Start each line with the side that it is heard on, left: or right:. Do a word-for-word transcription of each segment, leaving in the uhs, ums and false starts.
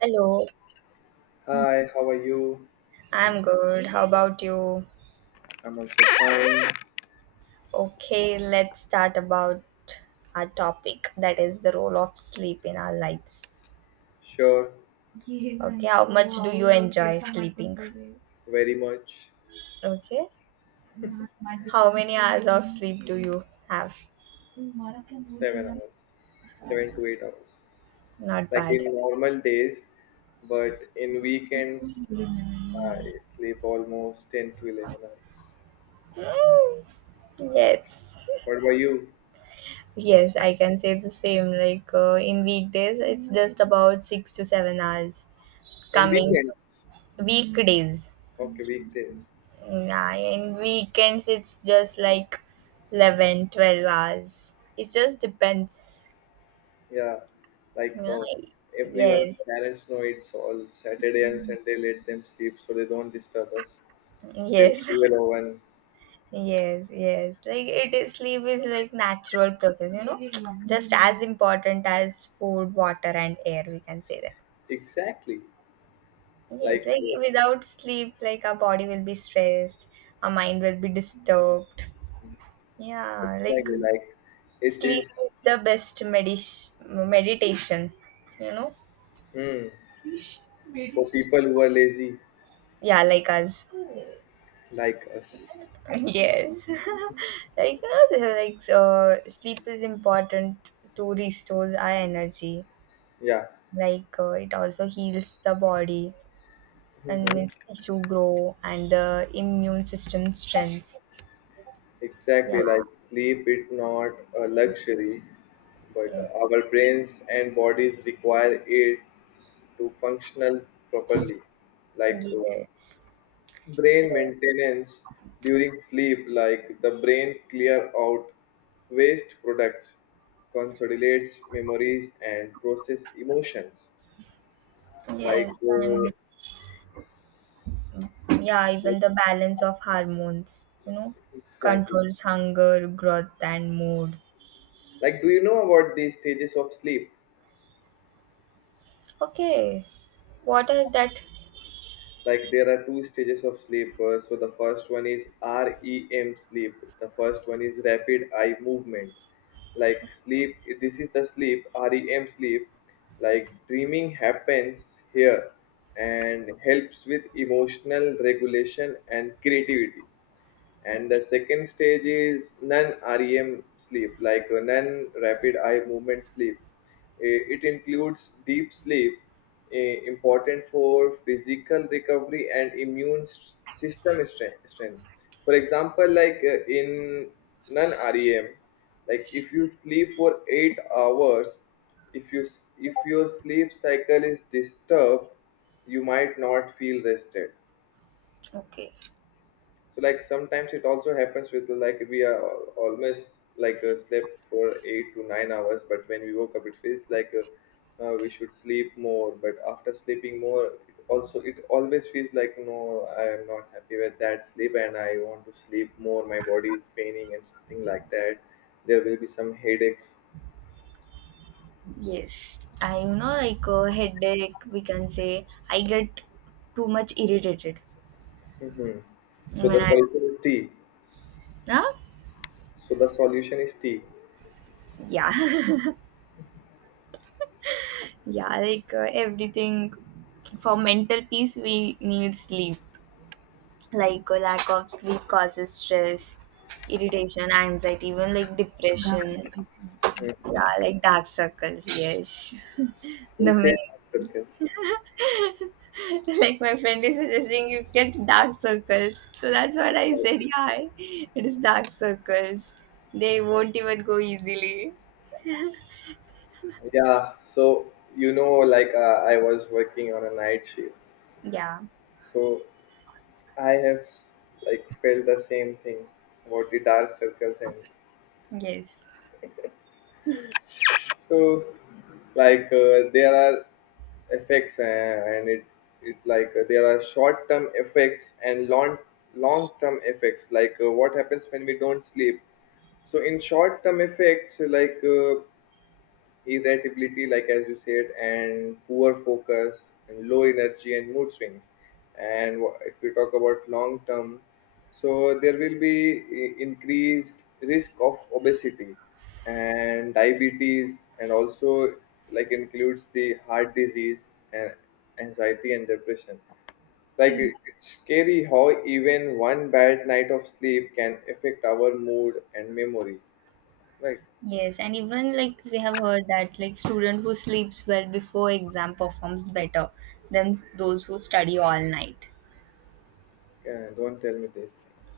right: Hello.
left: Hi, how are you?
right: I'm good. How about you?
left: I'm also fine.
right: Okay, let's start about our topic, that is the role of sleep in our lives.
left: Sure,
right: Okay, how much do you enjoy sleeping?
left: very much.
right: Okay, how many hours of sleep do you have?
left: Seven hours, seven to eight hours.
right: Not
left: Like in
right: bad.
left: normal days, but in weekends, I sleep almost ten to eleven hours.
right: Mm, yes,
left: What about you?
right: yes, I can say the same. Like uh, in weekdays, it's just about six to seven hours.
left: In
right: Coming
left: weekends?
right: to weekdays.
left: Okay, weekdays.
right: Yeah, in weekends it's just like eleven, twelve hours. It just depends.
left: Yeah, like,
right: Yeah.
left: oh, everyone,
right: Yes,
left: parents know it's all Saturday and Sunday, let them sleep so they don't disturb us till
right: yes.
left: twelve or one.
right: Yes, yes. Like it is sleep is like natural process, you know, just as important as food, water, and air. We can say that.
left: Exactly.
right: Yes,
left: Like,
right: like without sleep, like our body will be stressed, our mind will be disturbed. Yeah, like
left: exactly. Like, it
right: sleep
left: is
right: is the best medis meditation, you know.
left: hmm, for people who are lazy
right: Yeah, like us.
left: like us.
right: Yes, like us, uh, like so sleep is important to restores our energy,
left: Yeah,
right: like uh, it also heals the body and makes
left: hmm,
right: tissue grow and the immune system strengths. Yeah.
left: exactly. Like sleep is not a luxury, but
right: Yes.
left: our brains and bodies require it to functional properly. Like, uh,
right: Yes.
left: brain maintenance during sleep, like the brain clear out waste products, consolidates memories, and process emotions. Like,
right: Yes
left: uh,
right: and yeah,
left: yes,
right: even the balance of hormones, you know,
left: exactly.
right: controls hunger growth and mood.
left: Like, do you know about the stages of sleep?
right: Okay, what are that?
left: Like, there are two stages of sleep. Uh, so, the first one is R E M sleep, the first one is rapid eye movement. Like, sleep, this is the sleep, R E M sleep. Like, dreaming happens here and helps with emotional regulation and creativity. And the second stage is non-R E M sleep, like, uh, non-rapid eye movement sleep. Eh, It includes deep sleep, eh, important for physical recovery and immune s- system stre- strength. For example, like, uh, in non-R E M, like if you sleep for eight hours, if you s- if your sleep cycle is disturbed, you might not feel rested.
right: Okay.
left: So, like, sometimes it also happens with, like, we are al- almost, like, uh, slept for eight to nine hours, but when we woke up it feels like, uh, uh, we should sleep more. But after sleeping more, it also, it always feels like, no, I am not happy with that sleep and I want to sleep more. My body is paining and something like that. There will be some headaches.
right: Yes, I you know like A headache, we can say. I get too much irritated
left: Hmm. So the
right: when I,
left: solution is tea.
right: huh?
left: So the solution is tea.
right: Yeah. Yeah, like uh, everything for mental peace we need sleep. Like a lack of sleep causes stress, irritation, anxiety, even like dark depression. Yeah,
left: Mhm.
right: like dark circles. Yes,
left: Who
right: the
left: said
right: main like my friend is suggesting you get dark circles, so that's what I
left: that?
right: said. Yeah, it is dark circles, they won't even go easily.
left: Yeah, so, you know, like, uh, I was working on a night shift.
right: Yeah.
left: So I have s- like felt the same thing about the dark circles. And
right: Yes.
left: so, like, uh, there are effects, uh, and it it like, uh, there are short term effects and long long term effects. Like, uh, what happens when we don't sleep. So in short term effects, like, uh, irritability, like as you said, and poor focus, and low energy and mood swings. And wha- if we talk about long term, so there will be i- increased risk of obesity and diabetes, and also like includes the heart disease and anxiety and depression. Like
right: Mm,
left: it- it's scary how even one bad night of sleep can affect our mood and memory. Like,
right: yes, and even like we have heard that like student who sleeps well before exam performs better than those who study all night.
left: uh, don't tell me this things.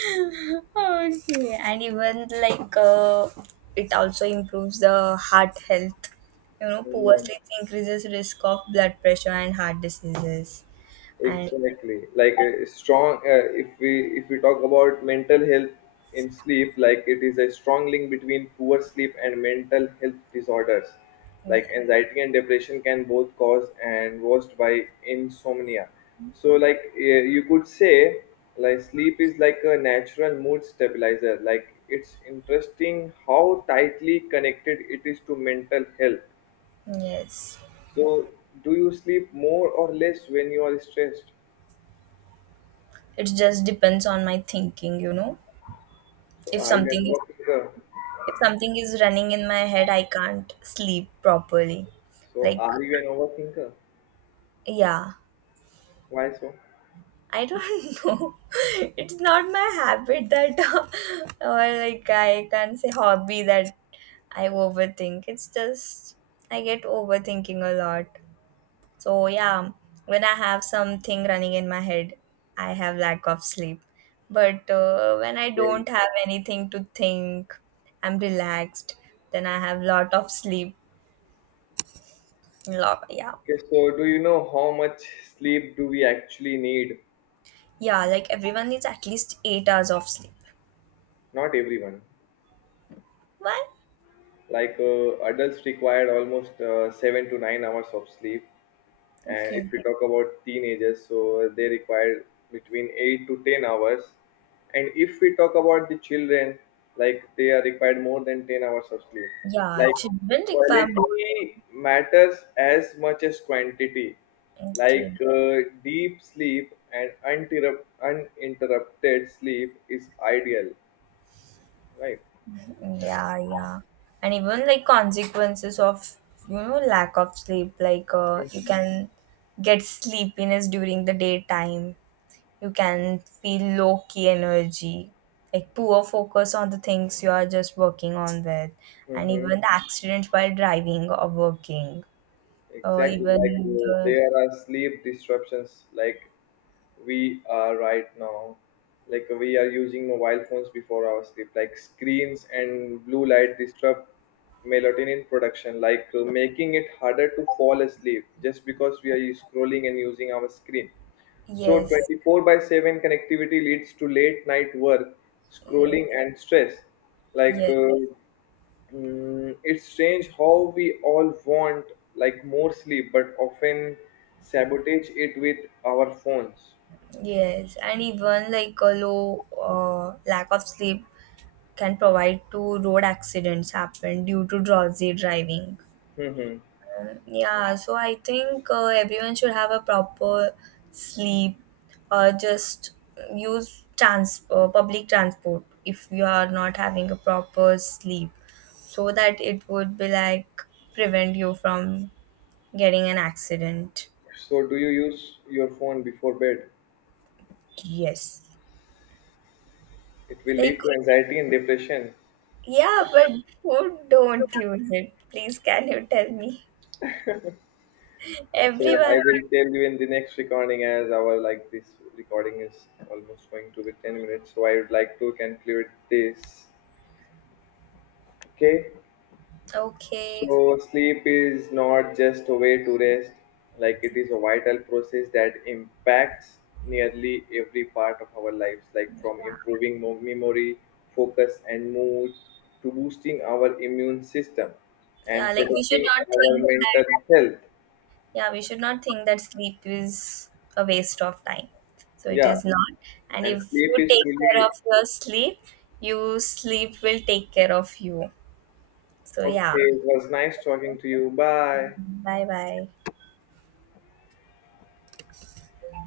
right: Okay, and even like uh, it also improves the heart health, you know, poor
left: Hmm.
right: sleep increases risk of blood pressure and heart diseases. And
left: Exactly. Like a strong. Uh, if we if we talk about mental health in sleep, like it is a strong link between poor sleep and mental health disorders, like anxiety and depression can both cause and worst by insomnia. So, like, uh, you could say like sleep is like a natural mood stabilizer. Like it's interesting how tightly connected it is to mental health.
right: yes,
left: So do you sleep more or less when you are stressed?
right: it just depends on my thinking, you know.
left: So
right: if
left: are you an
right: something is
left: overthinker?
right: if something is running in my head I can't sleep properly.
left: So
right: Like
left: are you an overthinker?
right: yeah.
left: Why so?
right: I don't know. It's not my habit that, uh, or like I can't say hobby that I overthink. It's just I get overthinking a lot. So yeah, when I have something running in my head, I have lack of sleep. But uh, when I
left: Okay.
right: don't have anything to think, I'm relaxed. Then I have lot of sleep. Lot, yeah,
left: Okay. So do you know how much sleep do we actually need?
right: yeah. Like everyone needs at least eight hours of sleep.
left: Not everyone.
right: Why?
left: Like, uh, adults require almost, uh, seven to nine hours of sleep, and
right: Okay.
left: if we talk about teenagers so they require between eight to ten hours, and if we talk about the children, like they are required more than ten hours of sleep.
right: Yeah,
left: Like,
right: children require more.
left: quality matters as much as quantity. Like,
right: Okay.
left: uh, deep sleep and uninterrupt- uninterrupted sleep is ideal, right?
right: Yeah, yeah. And even like consequences of, you know, lack of sleep, like uh, you can get sleepiness during the daytime. You can feel low key energy, like poor focus on the things you are just working on with, and
left: Mm-hmm.
right: even the accidents while driving or working, or
left: Exactly. Like,
right: even
left: uh,
right: the.
left: there are sleep disruptions. Like, we are right now, like, we are using mobile phones before our sleep. Like, screens and blue light disrupt melatonin production, like, uh, making it harder to fall asleep just because we are scrolling and using our screen. So
right: Yes,
left: twenty-four by seven connectivity leads to late night work,
right: yes.
left: scrolling, and stress. Like,
right: Yes,
left: uh, mm, it's strange how we all want like more sleep, but often sabotage it with our phones.
right: yes, and even like a low uh, lack of sleep can provide to road accidents happen due to drowsy driving.
left: Hmm.
right: Uh, Yeah, so I think uh, everyone should have a proper sleep, or just use trans- uh, public transport if you are not having a proper sleep, so that it would be like prevent you from getting an accident.
left: So, do you use your phone before bed?
right: Yes.
left: It will
right: Like
left: lead to anxiety and depression.
right: yeah, but who don't use it? Please, can you tell me?
left: So, I
right: Everyone.
left: will tell you in the next recording, as our, like, this recording is almost going to be ten minutes. So, I would like to conclude this. Okay.
right: Okay.
left: So, sleep is not just a way to rest, like, it is a vital process that impacts nearly every part of our lives, like, from improving mo- memory, focus, and mood to boosting our immune system
right: Yeah,
left: and
right: like we should
left: protecting
right: not
left: our
right: think that,
left: mental health.
right: yeah, we should not think that sleep is a waste of time. So it
left: Yeah,
right: is not. And
left: and
right: if
left: sleep
right: you
left: is
right: take care
left: truly.
right: of your sleep, you sleep will take care of you. So yeah,
left: Okay, it was nice talking to you. Bye.
right: bye bye.